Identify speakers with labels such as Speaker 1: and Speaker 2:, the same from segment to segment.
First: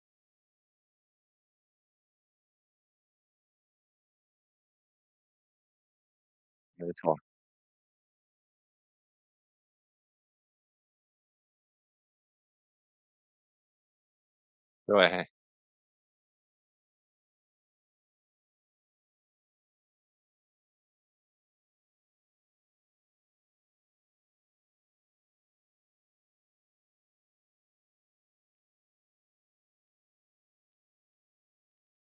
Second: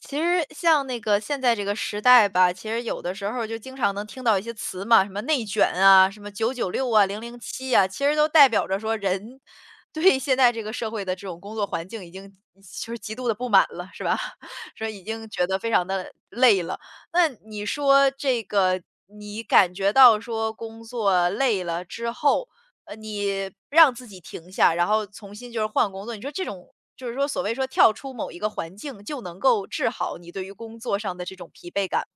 Speaker 1: 其实像那个现在这个时代吧，其实有的时候就经常能听到一些词嘛，什么内卷啊，什么九九
Speaker 2: 没
Speaker 1: 六啊、
Speaker 2: 错，
Speaker 1: 零零七啊，其实都代表着说人对现在这个社会的这种工作环境已经就是极度的不满了，是吧？说已经
Speaker 2: 对，
Speaker 1: 觉得非常的累了。那你说这个你感觉到说工作累了之后，你让自己停下，然后重新就是换工作，你说这种就是说所谓说跳出某一个环境就能够治好你对于工作上的这种疲惫感。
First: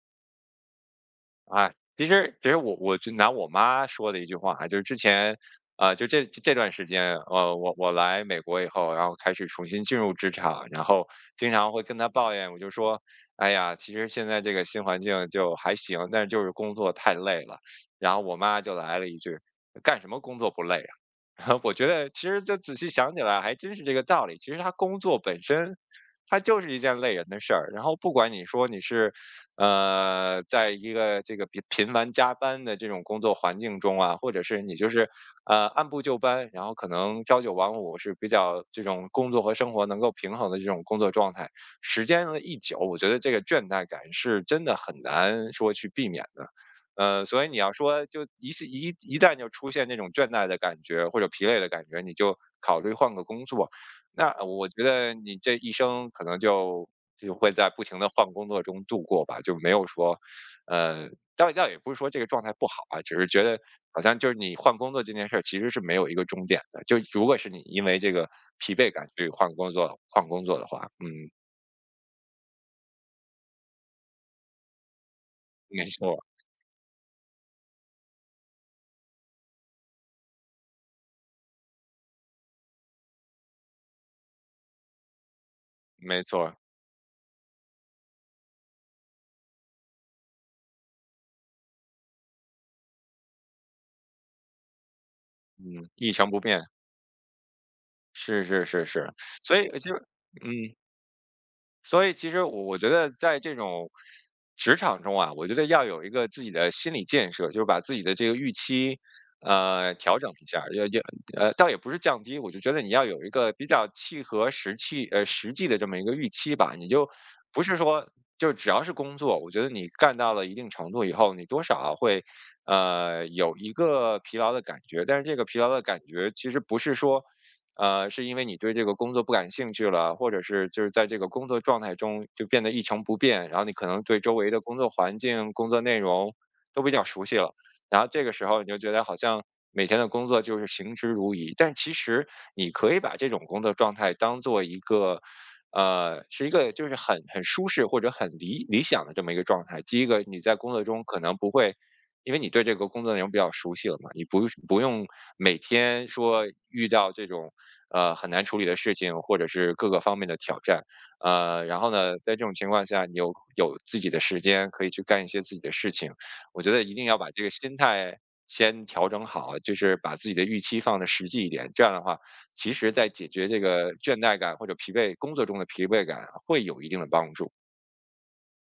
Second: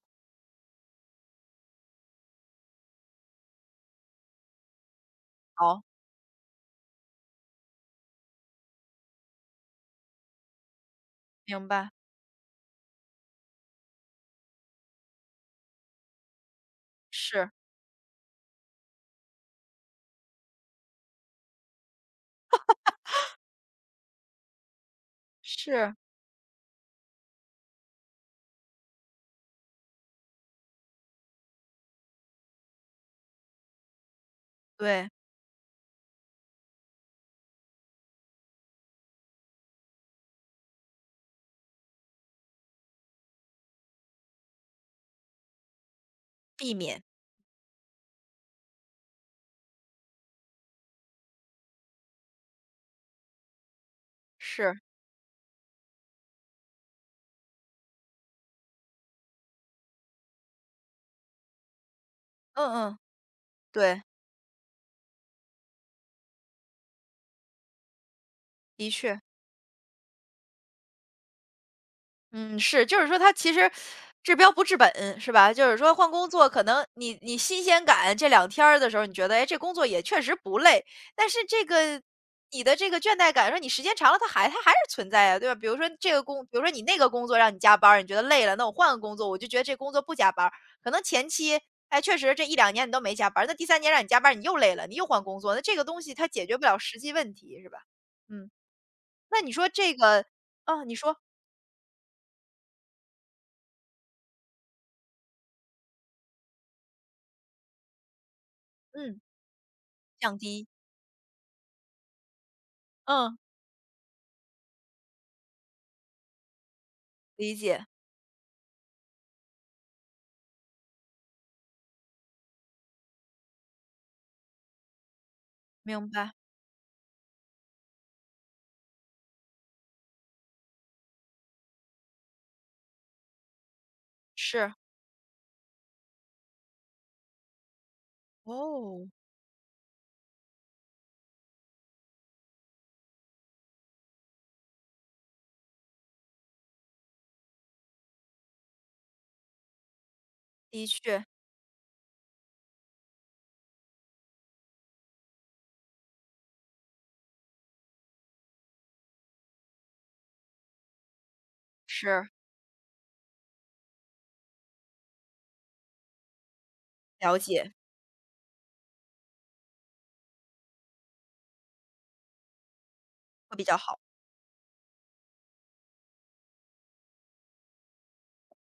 Speaker 2: 啊，其实我就拿我妈说的一句话啊，就是之前，
Speaker 1: 好，
Speaker 2: 就这段时间，我来美国以后，然后开始重新进入职场，然后经
Speaker 1: 明
Speaker 2: 常会
Speaker 1: 白，
Speaker 2: 跟她抱怨，我就说，哎呀，其实现在这个新环境就还行，但是就是工作太累
Speaker 1: 是
Speaker 2: 了。然后我妈就来了一句，干什么工作不累啊？然后我觉得其实就仔细想起来，还真是这个道理。其实他工作本身，
Speaker 1: 是，
Speaker 2: 它就是一件累人的事儿。然后不管你说你是在一个这个频繁加班的这种工作环境中啊，或者是你就是
Speaker 1: 对，
Speaker 2: 按部就班，然后可能朝九晚五是比较这种工作和生活能够平衡的这种工作状态，时间一久，我觉得这个倦怠感是真的很难说去避免的。
Speaker 1: 避免，
Speaker 2: 所以你要说就一是一一旦就出现这种倦怠的感觉或者疲累的感觉，你就考虑换个工作。那我
Speaker 1: 是，
Speaker 2: 觉得你这一生可能就会在不停的换工作中度过吧，就没有说，呃，倒也不是说这个状态不
Speaker 1: 嗯
Speaker 2: 好
Speaker 1: 嗯，
Speaker 2: 啊，只是觉得好
Speaker 1: 对，
Speaker 2: 像就是你换工作这件事儿其实是没有一个终点的，就如果是你因为这个疲
Speaker 1: 的
Speaker 2: 惫感
Speaker 1: 确。
Speaker 2: 去换工作换工作的话，嗯，
Speaker 1: 嗯，是，就是说它其实治标不治本，是吧？就是
Speaker 2: 没
Speaker 1: 说换
Speaker 2: 错
Speaker 1: 工作，可能你新鲜感这两天儿的时候，你觉得，哎，这工作也确实不累，但是这个你的这个倦怠感，说你时间长了，它还是存在呀，对吧？比如说这
Speaker 2: 没
Speaker 1: 个工，比
Speaker 2: 错，
Speaker 1: 如说你那个工作让你加班儿你觉得累了，那我换个工作，我就觉得这工作不加班儿可能前期。哎，确实，这一两年你都没加班儿，那第三年让你加班儿，你又累了，你又换工作，那这个
Speaker 2: 嗯，
Speaker 1: 东
Speaker 2: 一
Speaker 1: 西它
Speaker 2: 成不
Speaker 1: 解决
Speaker 2: 变，
Speaker 1: 不了实际问题，是吧？
Speaker 2: 是
Speaker 1: 嗯，
Speaker 2: 是是是，
Speaker 1: 那你
Speaker 2: 所以
Speaker 1: 说
Speaker 2: 就
Speaker 1: 这个，
Speaker 2: 嗯。
Speaker 1: 啊，你说，
Speaker 2: 所以其实我觉得在这种职场中啊，我觉得要有一个自己的心理建设，就是把自己的这个预期，
Speaker 1: 嗯，
Speaker 2: 调整
Speaker 1: 降
Speaker 2: 一下
Speaker 1: 低
Speaker 2: 儿，要要呃，倒也不是降低，我就觉得你要有一
Speaker 1: 嗯，
Speaker 2: 个比较契合实际的这么一个预期吧，你就
Speaker 1: 理
Speaker 2: 不是
Speaker 1: 解，
Speaker 2: 说就只要是工作，我觉得你干到了一定程度以后，你多少会有一个疲劳的感觉，但是这个疲劳的感
Speaker 1: 明
Speaker 2: 觉
Speaker 1: 白，
Speaker 2: 其实不是说。是因为你对这个工作不感兴趣了，或者是就是在这个工作状态中就变得一成不变，然后你可能对周围的
Speaker 1: 是。
Speaker 2: 工作环境、工作内容都比较熟悉了，然后这个时候你就觉得
Speaker 1: 哦。
Speaker 2: 好像每天的工作就是行之如仪，但其实你可以把这种工作状态当做一个。是一个就是很舒适或者很理想的这么一个状态。第一个，你在工作
Speaker 1: 的
Speaker 2: 中可
Speaker 1: 确，
Speaker 2: 能不会，因为你对这个工作内容比较熟悉了嘛，你不用每天说遇到这种很难处理的事情，或者是各个方面的挑战。然后呢，
Speaker 1: 是，
Speaker 2: 在这种情况下，你有自己的时间可以去干一些自己的事情。我觉得一定要把
Speaker 1: 了
Speaker 2: 这个
Speaker 1: 解，
Speaker 2: 心态先调整好，就是把自己的预期放的实际一点。这样的话，其实在解决
Speaker 1: 会
Speaker 2: 这
Speaker 1: 比较
Speaker 2: 个
Speaker 1: 好。
Speaker 2: 倦怠感或者疲惫工作中的疲惫感会有一定的帮助。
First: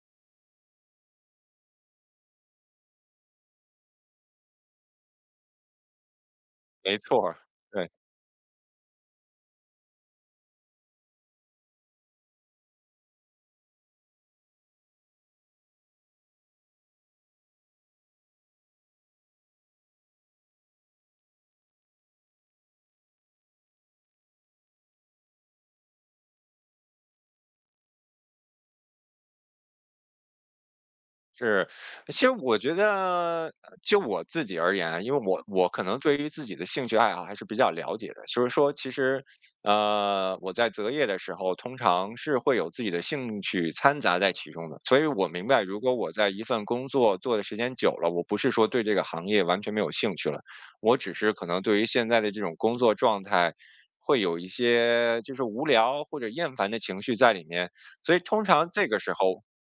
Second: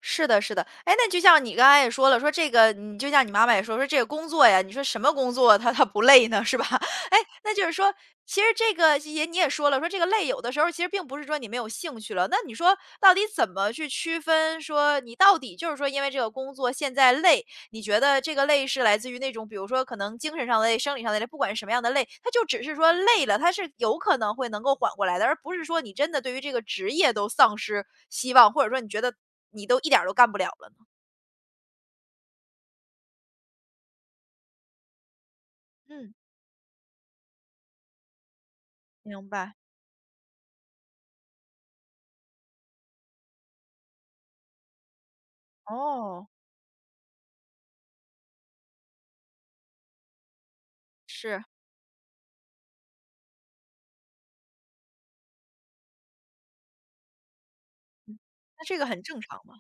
Speaker 1: 是的，是的。哎，那就像你刚才也说了，说这个你就像你妈妈也说，说这个工作呀，你说什么工作它不累呢，是吧？
Speaker 2: 没
Speaker 1: 哎，
Speaker 2: 错儿，
Speaker 1: 那就是
Speaker 2: 对。
Speaker 1: 说，其实这个也你也说了，说这个累有的时候其实并不是说你没有兴趣了，那你说到底怎么去区分说你到底就是说因为这个工作现在累，你觉得这个累是来自于那种，比如说可能精神上的累、生理上的累，不管是什么样的累，它就只是说累了，它是有可能会能够缓过来的，而不是说你真的对于这个职业都丧失希望，或者说你觉得你都一点儿都干不了了呢？
Speaker 2: 是，其实我觉得，就我自己而言啊，因为我可能
Speaker 1: 嗯，
Speaker 2: 对于自己的兴趣爱好还是比较了解的，就是说，其实，
Speaker 1: 明白。
Speaker 2: 我在择业的时候，通常是会有自己的兴趣掺杂在其中的，所以我明白，如果我
Speaker 1: 哦，
Speaker 2: 在一份工作做的时间久了，我不是说对这个行业完全没有兴趣了，我只是
Speaker 1: 是，
Speaker 2: 可能对于现在的这种工作状态。会有一些就是无聊或者厌烦的情绪在里面，所以通
Speaker 1: 那
Speaker 2: 常
Speaker 1: 这个
Speaker 2: 这个
Speaker 1: 很
Speaker 2: 时
Speaker 1: 正常
Speaker 2: 候
Speaker 1: 嘛。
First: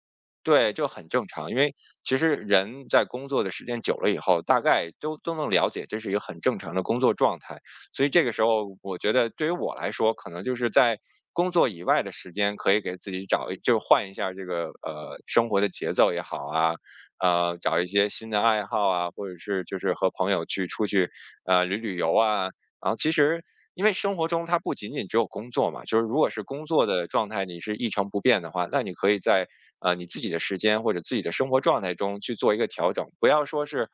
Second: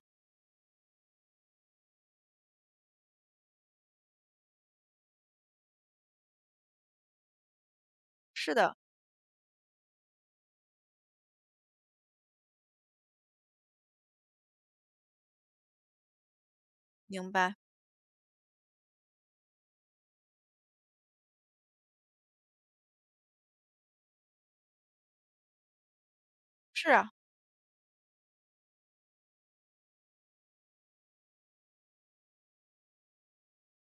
Speaker 2: 对，就很正常，因为其实人在工作的时间久了以后，大概都能了解这是一个很正常的工作状态。所以这个时
Speaker 1: 是的，
Speaker 2: 候，我觉得对于我来说，可能就是在工作以外的时间，可以给自己就换一下这个生活的节奏也好啊，
Speaker 1: 明白。
Speaker 2: 找一些新的爱好啊，或者是就是和朋友去出去旅游啊，然后其实因为生活中它不仅仅只有工作嘛，就是如果是工作
Speaker 1: 是
Speaker 2: 的
Speaker 1: 啊，
Speaker 2: 状态你是一成不变的话，那你可以在你自己的时间或者自己的生活状态中去做一个调整，不要说是。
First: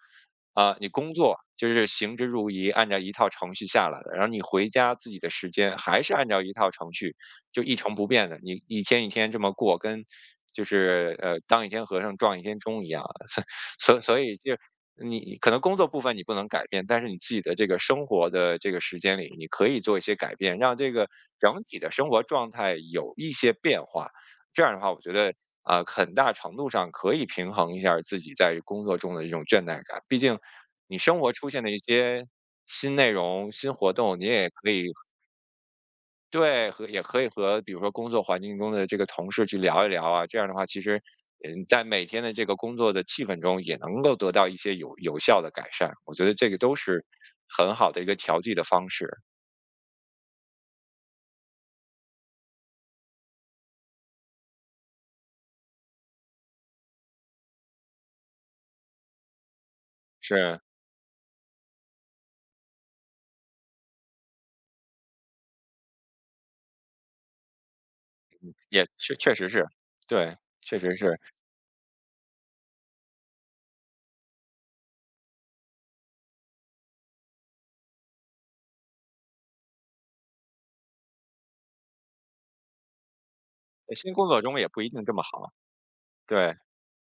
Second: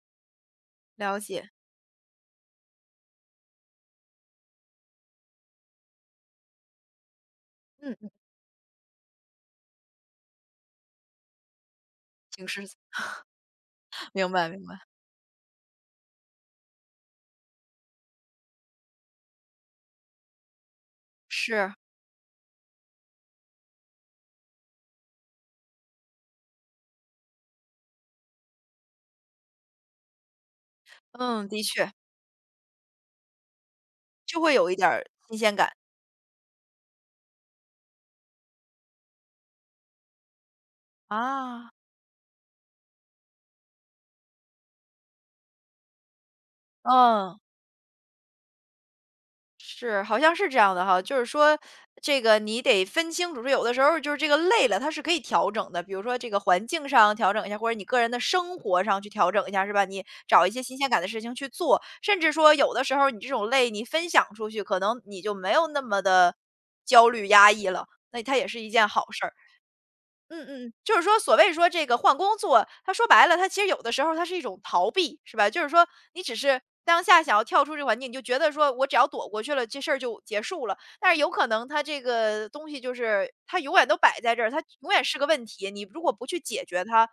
Speaker 2: 你工
Speaker 1: 了
Speaker 2: 作
Speaker 1: 解。
Speaker 2: 就是行之如仪，按照一套程序下来的，然后你回家自己的时间还是按照一套程序，就一成
Speaker 1: 嗯，
Speaker 2: 不
Speaker 1: 嗯，
Speaker 2: 变的，你一天一天这么过，跟就是当一天和尚撞一
Speaker 1: 挺
Speaker 2: 天
Speaker 1: 是，
Speaker 2: 钟一样。所 所
Speaker 1: 明
Speaker 2: 以
Speaker 1: 白
Speaker 2: 就
Speaker 1: 明白。
Speaker 2: 你可能工作部分你不能改变，但是你自己的这个生活的这个时间里，你可以做一些改变，让这个整
Speaker 1: 是，
Speaker 2: 体的生活状态有一些变化。这样的话，我觉得很大程度上可以平衡一下儿自己在工作中的这种倦怠感。毕竟，你生活
Speaker 1: 嗯，
Speaker 2: 出
Speaker 1: 的
Speaker 2: 现的一
Speaker 1: 确
Speaker 2: 些新内容、新活动，你
Speaker 1: 就
Speaker 2: 也
Speaker 1: 会
Speaker 2: 可
Speaker 1: 有一点
Speaker 2: 以
Speaker 1: 儿新鲜感。
Speaker 2: 对，和也可以和比如说工作环境中的这个同事去聊一聊啊，这样的话，其实，
Speaker 1: 啊，
Speaker 2: 在每天的这个工作的气氛中，也能够得到一些有效的改善。我觉得这个都是
Speaker 1: 嗯。
Speaker 2: 很好的一个调剂的方式，
Speaker 1: 是，好像是这样的哈，就是说这个你得分清楚，说有的时候就是这个累了，它是可以调整的，比如说这个环境上调整一下，或者你个人的生活上去调整一下，是吧？你找一
Speaker 2: 是，
Speaker 1: 些新鲜感的事情去做，甚至说有的时候你这种累，你分享出去，可能你就没有那么的焦虑压抑了，那它也是一
Speaker 2: 也
Speaker 1: 件好
Speaker 2: 确
Speaker 1: 事
Speaker 2: 确
Speaker 1: 儿。
Speaker 2: 实是，对，
Speaker 1: 嗯嗯，
Speaker 2: 确实
Speaker 1: 就是
Speaker 2: 是，
Speaker 1: 说所谓说这个换工作，他说白了，他其实有的时候它是一种逃避，是吧？就是说你只是当下想要跳出这个环境，你就觉得说我只要躲过去了，这事儿就结束了。但是有可能他这个东西就是它永远都
Speaker 2: 新
Speaker 1: 摆
Speaker 2: 工
Speaker 1: 在
Speaker 2: 作
Speaker 1: 这儿，
Speaker 2: 中
Speaker 1: 它
Speaker 2: 也不一
Speaker 1: 永
Speaker 2: 定
Speaker 1: 远
Speaker 2: 这
Speaker 1: 是
Speaker 2: 么
Speaker 1: 个问
Speaker 2: 好，
Speaker 1: 题。你如果不去
Speaker 2: 对。
Speaker 1: 解决它，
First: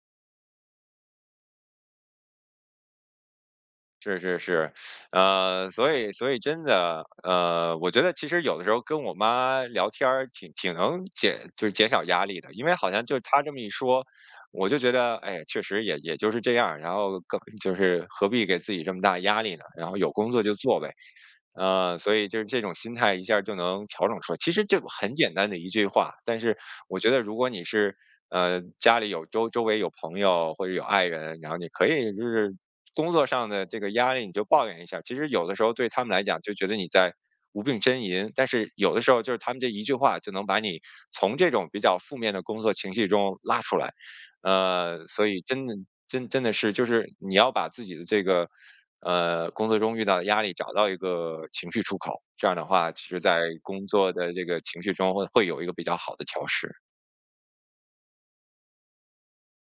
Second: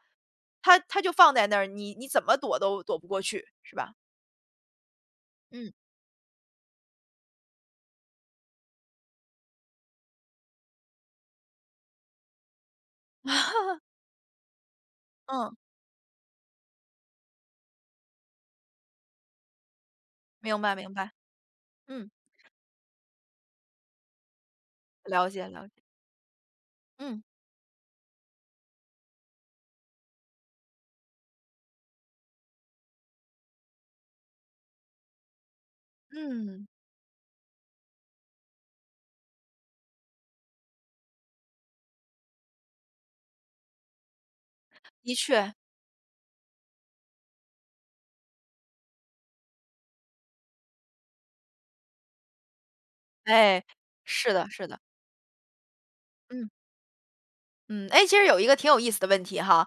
Speaker 1: 它就放在那儿，你怎么躲都躲不过去，是吧？
Speaker 2: 是是是，
Speaker 1: 嗯
Speaker 2: 所以真的，我觉得其实有的时候跟我妈聊天儿挺能减，就是减少压力的，因为好像就她这么一说，我就觉得，哎，
Speaker 1: 嗯，
Speaker 2: 确实也就是这样儿，然后更就是何必给自己这么大压力呢？然后有工作就
Speaker 1: 明白
Speaker 2: 做
Speaker 1: 明
Speaker 2: 呗，
Speaker 1: 白，嗯，
Speaker 2: 所以就是这种心态一下儿就能调整出来。其实就很
Speaker 1: 了
Speaker 2: 简单
Speaker 1: 解
Speaker 2: 的
Speaker 1: 了
Speaker 2: 一
Speaker 1: 解，
Speaker 2: 句话，但是我觉得
Speaker 1: 嗯
Speaker 2: 如果你是家里有周围有朋友或者有爱人，然后你可以就是工作上的这个压力，你就抱怨一下。其实有的时候对他们来讲，就觉
Speaker 1: 嗯，
Speaker 2: 得你在无病呻吟，但是有的时候就是他们这一句话就能把你从这种比较负面的工作情绪中拉出来。
Speaker 1: 的
Speaker 2: 所以
Speaker 1: 确，
Speaker 2: 真的是就是你要把自己的这个工作中遇到的压力找到一个情绪出口，这样的话，其实在
Speaker 1: 哎，
Speaker 2: 工作的
Speaker 1: 是
Speaker 2: 这
Speaker 1: 的
Speaker 2: 个
Speaker 1: 是的，
Speaker 2: 情绪中会有一个比较好的调
Speaker 1: 嗯。
Speaker 2: 试。
Speaker 1: 嗯，哎，其实有一个挺有意思的问题哈，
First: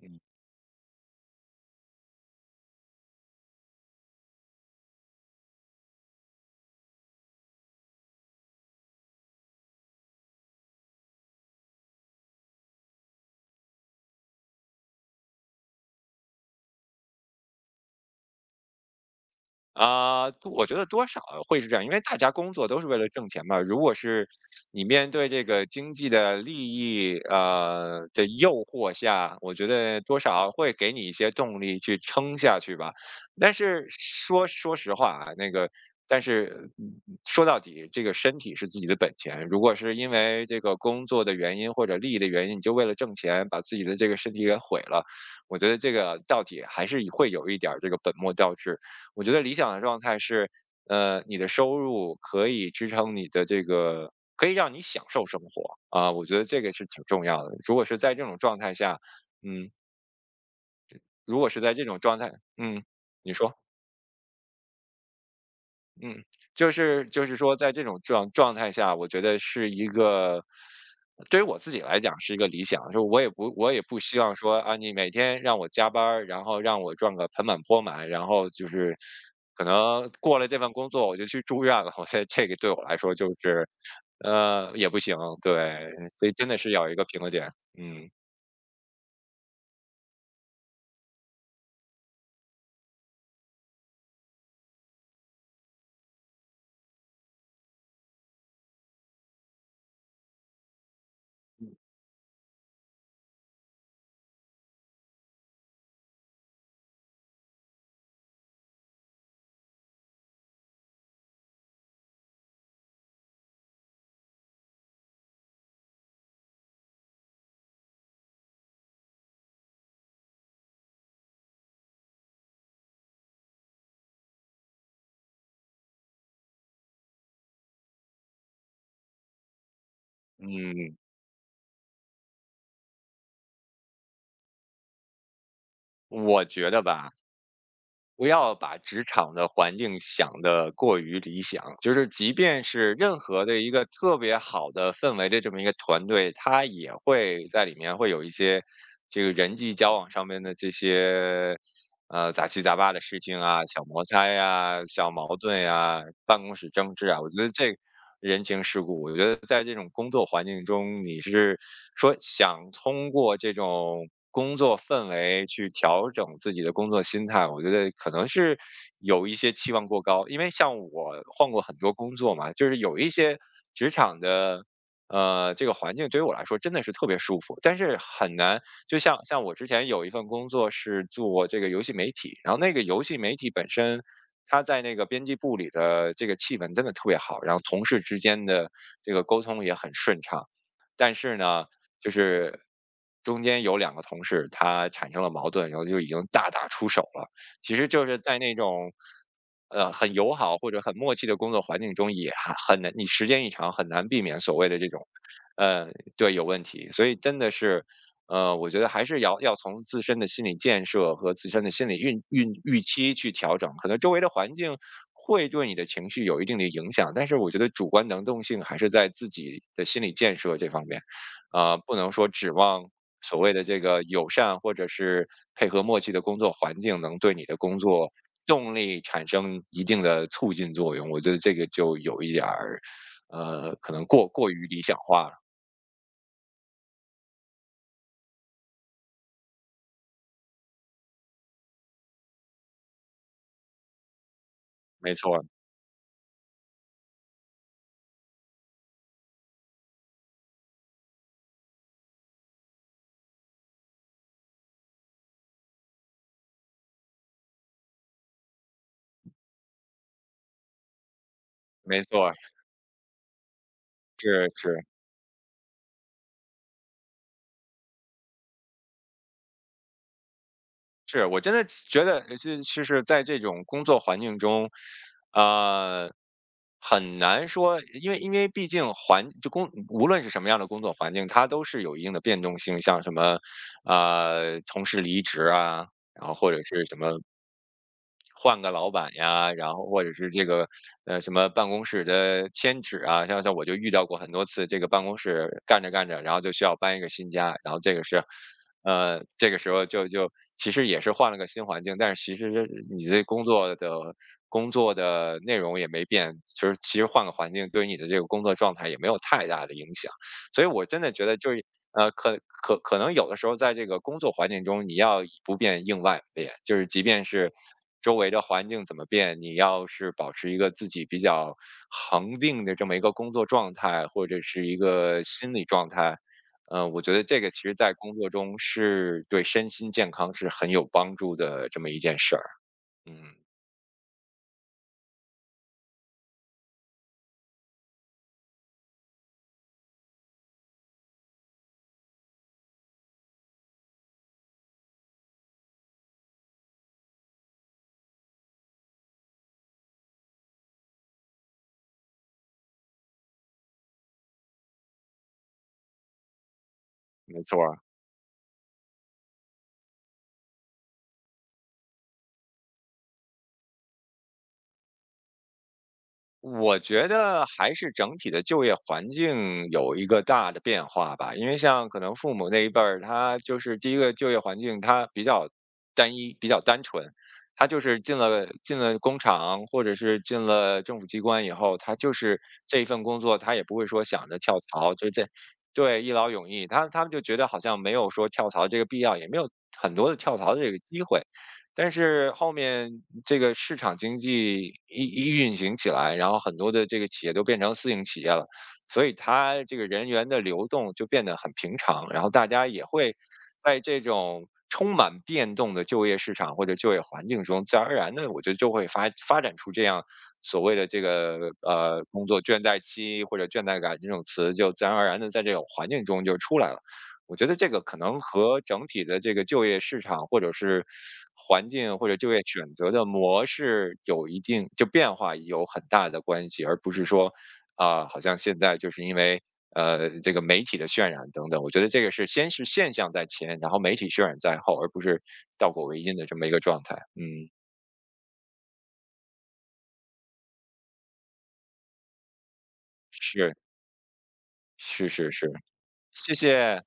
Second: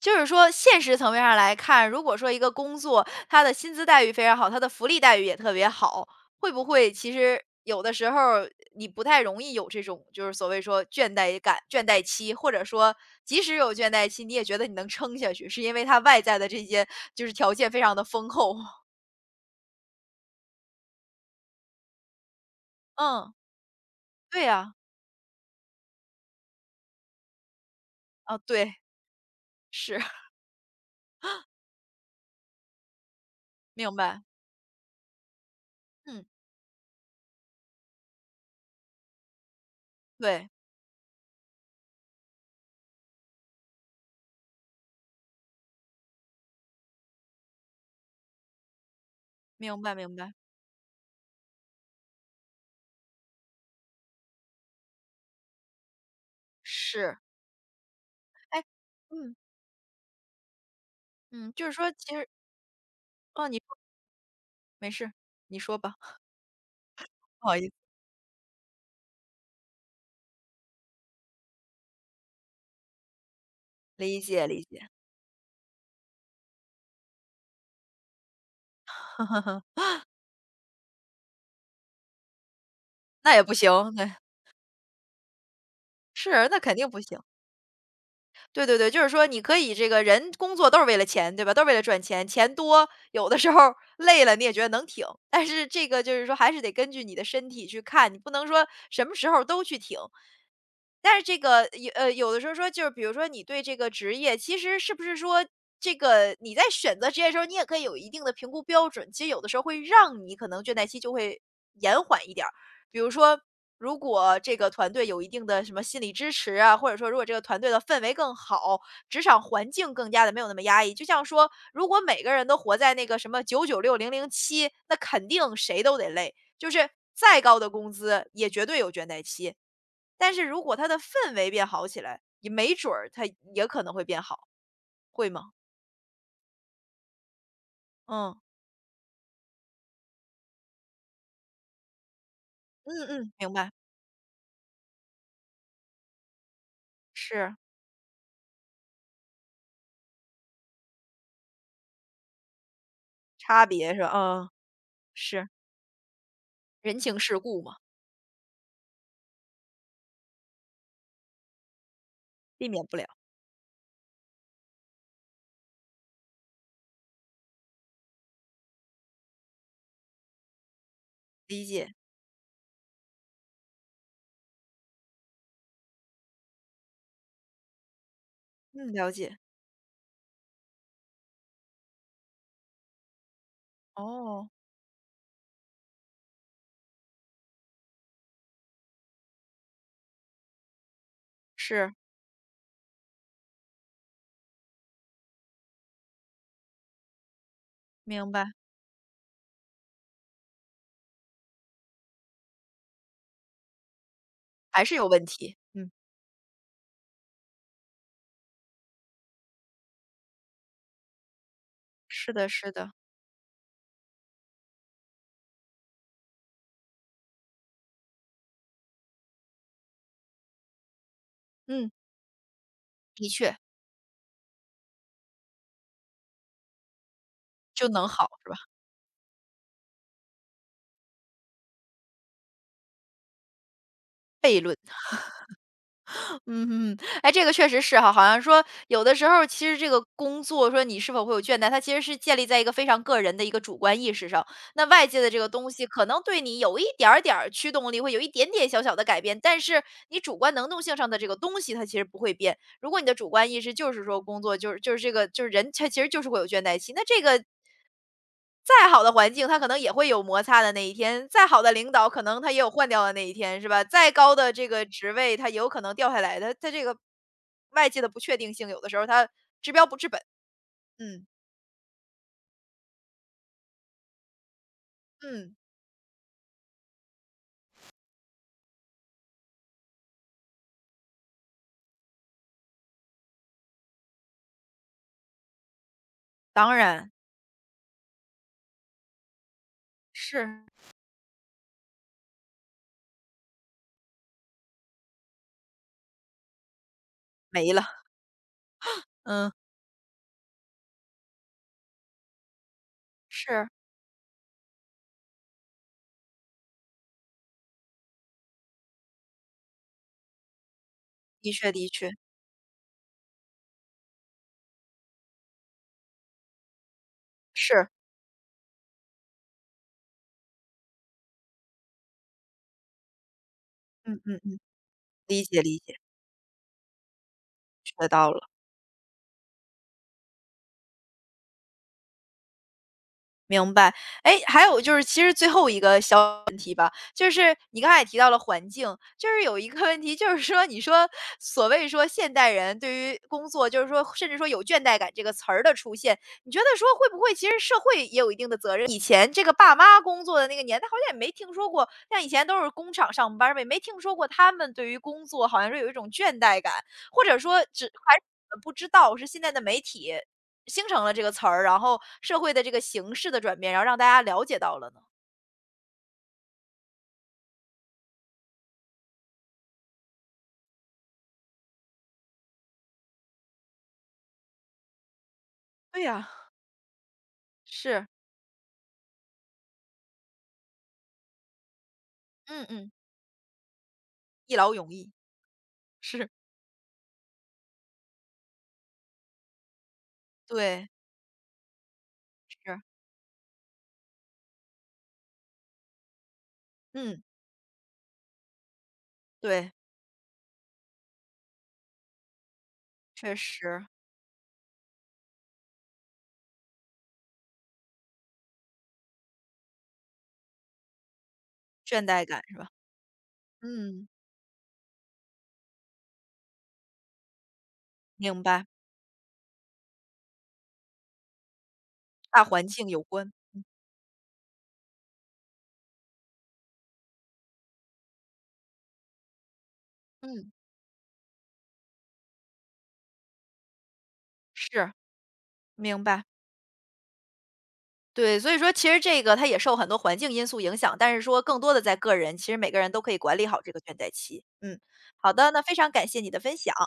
Speaker 1: 就
Speaker 2: 嗯
Speaker 1: 是说现实层面上来看，如果说一个工作，它的薪资待遇非常好，它的福利待遇也特别好，会不会其实有的时候儿你不太容易有这种就是所谓说倦怠感、倦怠期，或者说即使有倦怠期，你也觉得你能撑下去，是因为它外在的这些就是条件非常的丰厚。
Speaker 2: 啊，我觉得多少会是这样，因为大家工作都是为了挣
Speaker 1: 嗯，
Speaker 2: 钱嘛。如果是
Speaker 1: 对呀，
Speaker 2: 你面对这个经济的利益，的
Speaker 1: 啊，哦
Speaker 2: 诱
Speaker 1: 对，
Speaker 2: 惑下，我觉
Speaker 1: 是，
Speaker 2: 得多 少会给你一些动力去撑下去吧。但是
Speaker 1: 明白，
Speaker 2: 说说实话啊，那个，但
Speaker 1: 嗯，
Speaker 2: 是说到底，这个身体是自己的本钱。如果是因为
Speaker 1: 对，
Speaker 2: 这个工作的原因或者利益的原因，你就为了挣钱把自己的这个身体给毁了，我觉得这个到底还是会有一点儿这个本末倒置。我觉得理想的
Speaker 1: 明白
Speaker 2: 状
Speaker 1: 明
Speaker 2: 态
Speaker 1: 白，
Speaker 2: 是，你的收入可以支撑你的这个，可以让你享受生活啊，我觉得这个是挺
Speaker 1: 是，
Speaker 2: 重要的。如果是在这种状
Speaker 1: 哎，
Speaker 2: 态下，
Speaker 1: 嗯
Speaker 2: 嗯，如果
Speaker 1: 嗯，
Speaker 2: 是
Speaker 1: 就是
Speaker 2: 在这
Speaker 1: 说
Speaker 2: 种
Speaker 1: 其
Speaker 2: 状
Speaker 1: 实，
Speaker 2: 态，你
Speaker 1: 哦，
Speaker 2: 说。
Speaker 1: 你没事，你说吧，
Speaker 2: 嗯，就是就是
Speaker 1: 不
Speaker 2: 说，
Speaker 1: 好意
Speaker 2: 在
Speaker 1: 思。
Speaker 2: 这种状态下，我觉得是一个对于我自己来讲是一个理想，就我也不希
Speaker 1: 理
Speaker 2: 望
Speaker 1: 解
Speaker 2: 说
Speaker 1: 理
Speaker 2: 啊，
Speaker 1: 解，
Speaker 2: 你每天让我加班儿，然后让我赚个盆满钵满，然后就是可 能过了这份工作我就去住院了，我觉得这个对我来说就
Speaker 1: 那也不
Speaker 2: 是
Speaker 1: 行，对，
Speaker 2: 也不行，对，所以真
Speaker 1: 是，
Speaker 2: 的
Speaker 1: 那
Speaker 2: 是
Speaker 1: 肯
Speaker 2: 要
Speaker 1: 定
Speaker 2: 有一
Speaker 1: 不
Speaker 2: 个平
Speaker 1: 行。
Speaker 2: 衡点，嗯
Speaker 1: 对对对，就是说你可以这个人工作都是为了钱，对吧？都是为了赚钱，钱多，有的时候累了你也觉得能挺。但是这个就是说还是得根据你的身体去看，你不能说什么时候都去挺。但是这个有有的时候说就是比如说你对这个职业，其实是不是说这个你在选择职业的时候，你也可以有一定的评估标准，其实有的时候会让你可能倦怠期就会延缓一点儿。比如说，如果这个团队有一定的什么心理支持啊，或者说如果这个团队的氛围更好，职场环境更加的没有那么压抑。就像说，如果每个人都活在那个什么九九六零零七，那肯定谁都得累，就是再高的工资也绝对有倦怠期。但是如果他
Speaker 2: 嗯，
Speaker 1: 的氛围变好起来，也没准儿他也可能会变好，会吗？
Speaker 2: 我觉得吧。不
Speaker 1: 嗯，
Speaker 2: 要把职场的环境想得过于理想，就是即便是
Speaker 1: 嗯
Speaker 2: 任
Speaker 1: 嗯，
Speaker 2: 何
Speaker 1: 明
Speaker 2: 的一
Speaker 1: 白，
Speaker 2: 个特别好的氛围的这么一个团队，它也会
Speaker 1: 是，
Speaker 2: 在里面会有一些这个人际交往上面的这些杂七杂八的事情啊、
Speaker 1: 差
Speaker 2: 小
Speaker 1: 别是
Speaker 2: 摩
Speaker 1: 吧？
Speaker 2: 擦
Speaker 1: 嗯，
Speaker 2: 呀、小矛
Speaker 1: 是，
Speaker 2: 盾呀、办公室争
Speaker 1: 人
Speaker 2: 执
Speaker 1: 情
Speaker 2: 啊，我
Speaker 1: 世
Speaker 2: 觉得
Speaker 1: 故嘛，
Speaker 2: 这人情世故。我觉得在这种工作环境中，你是说
Speaker 1: 避
Speaker 2: 想
Speaker 1: 免不了，
Speaker 2: 通过这种工作氛围去调整自己的工作心态，我觉得可能是有一些期望过高。因为像我换过
Speaker 1: 理
Speaker 2: 很多
Speaker 1: 解，
Speaker 2: 工作嘛，就是有一些职场的这个环境对于我来说真的是特别舒服，但是很难。
Speaker 1: 嗯，
Speaker 2: 就
Speaker 1: 了
Speaker 2: 像
Speaker 1: 解。
Speaker 2: 像我之前有一份工作是做这个游戏媒体，然后那个游戏媒体本身，
Speaker 1: 哦，
Speaker 2: 它在那个编辑部里的这个气氛真的特别好，然后同事之间的这个沟通也很顺畅。但是呢，
Speaker 1: 是。
Speaker 2: 就是中间有两个同事他产生了矛盾，然后就已经大打出手了。其实就是
Speaker 1: 明
Speaker 2: 在那
Speaker 1: 白。
Speaker 2: 种，很友好或者很默契的工作环境中，也还很难，你时间一长很难避免所谓的
Speaker 1: 还
Speaker 2: 这
Speaker 1: 是
Speaker 2: 种，
Speaker 1: 有问题。
Speaker 2: 呃，
Speaker 1: 嗯。
Speaker 2: 对，有问题。所以真的是，我觉得还是要从自身的心理建设和自身的心理运
Speaker 1: 是的
Speaker 2: 运
Speaker 1: 是
Speaker 2: 预
Speaker 1: 的，
Speaker 2: 期去调整，可能周围的环境会对你的情绪有一定的影响，但是我觉得主观能动性还是在自己的心理建设这方面，啊、
Speaker 1: 嗯，
Speaker 2: 不能说指望
Speaker 1: 的
Speaker 2: 所谓
Speaker 1: 确。
Speaker 2: 的这个友善或者是配合默契的工作环境，能对你的工
Speaker 1: 就能
Speaker 2: 作
Speaker 1: 好是吧？
Speaker 2: 动力产生一定的促进作用。我觉得这个就有一点儿，可能过过
Speaker 1: 悖
Speaker 2: 于
Speaker 1: 论。
Speaker 2: 理想化了。
Speaker 1: 嗯，嗯，哎，这个确实是哈，好像说有的时候其实这个工作说你是否会有倦怠，它其实是建立在一个非常个人的一个主观意识上。那外
Speaker 2: 没
Speaker 1: 界的
Speaker 2: 错
Speaker 1: 这
Speaker 2: 儿，
Speaker 1: 个东西可能对你有一点儿点儿驱动力，会有一点点小小的改变，但是你主观能动性上的这个东西它其实不会变。如果你的主观意识就是说工作就是这个就是人他其实就是会有倦怠期，那这个再好的环境，它可能也会有摩擦的那一天；再好的领
Speaker 2: 没
Speaker 1: 导，可
Speaker 2: 错儿，
Speaker 1: 能他也有换掉的那一天，是吧？再高
Speaker 2: 是
Speaker 1: 的这
Speaker 2: 是。
Speaker 1: 个职位，它也有可能掉下来。的。它这个外界的不确定性，有的时候它治标不治本。
Speaker 2: 是，
Speaker 1: 嗯
Speaker 2: 我真的觉得就是在这种工作环境中，
Speaker 1: 嗯，
Speaker 2: 呃，很难说，因为因为毕竟环就工无论是什么样的工作环境，它都是有一定的变动性，像什么同事离职啊，然后或者
Speaker 1: 当
Speaker 2: 是什
Speaker 1: 然
Speaker 2: 么换个老板呀，然后或者是这个
Speaker 1: 是
Speaker 2: 什么办公室的迁址啊，像像我就遇到过很多次，这个办公室干着干着，然后就需要搬一个新家，然
Speaker 1: 没
Speaker 2: 后
Speaker 1: 了。
Speaker 2: 这个是。这
Speaker 1: 嗯，
Speaker 2: 个时候就其实也是换了个新环境，但是其实是你这工
Speaker 1: 是，
Speaker 2: 作的工作的内容也没变，就是其实换个环境对于你的这个工作状态也没有太大的影响，所以我真的觉得就
Speaker 1: 的
Speaker 2: 是
Speaker 1: 确的确，
Speaker 2: 可能有的时候在这个工作环境中，你要以不变应万变，就是即便是
Speaker 1: 是，
Speaker 2: 周围的环境怎么变，你要是保持一个自己比较恒定的这么一个工作状态，
Speaker 1: 嗯
Speaker 2: 或
Speaker 1: 嗯
Speaker 2: 者
Speaker 1: 嗯，
Speaker 2: 是一个
Speaker 1: 理
Speaker 2: 心
Speaker 1: 解
Speaker 2: 理
Speaker 1: 理
Speaker 2: 状
Speaker 1: 解，
Speaker 2: 态，我觉得这个其实在
Speaker 1: 学
Speaker 2: 工作
Speaker 1: 到了。
Speaker 2: 中是对身心健康是很有帮助的这么一件事儿。嗯，
Speaker 1: 明白，哎，还有就是其实最后一个小问题吧，就是你刚才也提到了环境，就是有一个问题，就是说你说所谓说现代人对于工作，就是说甚至说有倦怠感这个词儿的出现，你觉得说会不会其实社会也有一定的责任？以前这个爸妈工作的那个年代，好像也没听说过，像以前都是工厂上班儿呗，没听说过他们对于工作好像是有一种倦怠感，或者
Speaker 2: 没错
Speaker 1: 说
Speaker 2: 儿。
Speaker 1: 只还是我们不知道是现在的媒体形成了这个词儿，然后社会的这个形式的转变，然后让大家了解到了呢？
Speaker 2: 我觉得还是整体的就业环境有一个大的变化吧，因为像可能父母那一辈儿，他就是第一个就业环境，他比较
Speaker 1: 对
Speaker 2: 单
Speaker 1: 呀，
Speaker 2: 一，比较单纯，他就是
Speaker 1: 是。
Speaker 2: 进了工厂或者是进了政府机关以后，他就是
Speaker 1: 嗯
Speaker 2: 这一
Speaker 1: 嗯，
Speaker 2: 份工作，他也不会说想着
Speaker 1: 一
Speaker 2: 跳
Speaker 1: 劳永
Speaker 2: 槽，就
Speaker 1: 逸。
Speaker 2: 这对一劳
Speaker 1: 是。
Speaker 2: 永逸，他们就觉得好像没有说跳槽这个必要，也没有很多的跳槽的这个
Speaker 1: 对，
Speaker 2: 机会。但是后
Speaker 1: 是，
Speaker 2: 面这个市场经济一运行起来，然后很多的这个
Speaker 1: 嗯，
Speaker 2: 企业都变成私营企业了，所以它
Speaker 1: 对，
Speaker 2: 这个人员的流动就变得很平常，然后大家也会
Speaker 1: 确
Speaker 2: 在
Speaker 1: 实，
Speaker 2: 这种充满变动的就业市场或者就业环境中，自然而然的，我觉得就会发展出这样所谓的这个
Speaker 1: 倦怠
Speaker 2: 工作
Speaker 1: 感是
Speaker 2: 倦
Speaker 1: 吧？
Speaker 2: 怠期或者倦怠感这
Speaker 1: 嗯，
Speaker 2: 种词，就自然而然的在这种环境中就出来了。我觉得这个可能
Speaker 1: 明
Speaker 2: 和
Speaker 1: 白，
Speaker 2: 整体的这个就业市场或者是环境或者就业
Speaker 1: 大环
Speaker 2: 选
Speaker 1: 境
Speaker 2: 择
Speaker 1: 有
Speaker 2: 的
Speaker 1: 关。
Speaker 2: 模式有一定就变化有很大的关系，而不是说啊、好像现在就是因为这个
Speaker 1: 嗯，
Speaker 2: 媒体的渲染等等，我觉得这个是先是现象在前，然后媒体渲染在后，而
Speaker 1: 是，
Speaker 2: 不是倒果为
Speaker 1: 明
Speaker 2: 因
Speaker 1: 白。
Speaker 2: 的这么一个状态。嗯，
Speaker 1: 对，所以说其实这个它也受很多环境因素影响，但是说更多的在个人，其实每个人都可以管理
Speaker 2: 是
Speaker 1: 好这个倦怠期。嗯，
Speaker 2: 是是
Speaker 1: 好
Speaker 2: 是，
Speaker 1: 的，那非常感谢你
Speaker 2: 谢
Speaker 1: 的分享。
Speaker 2: 谢。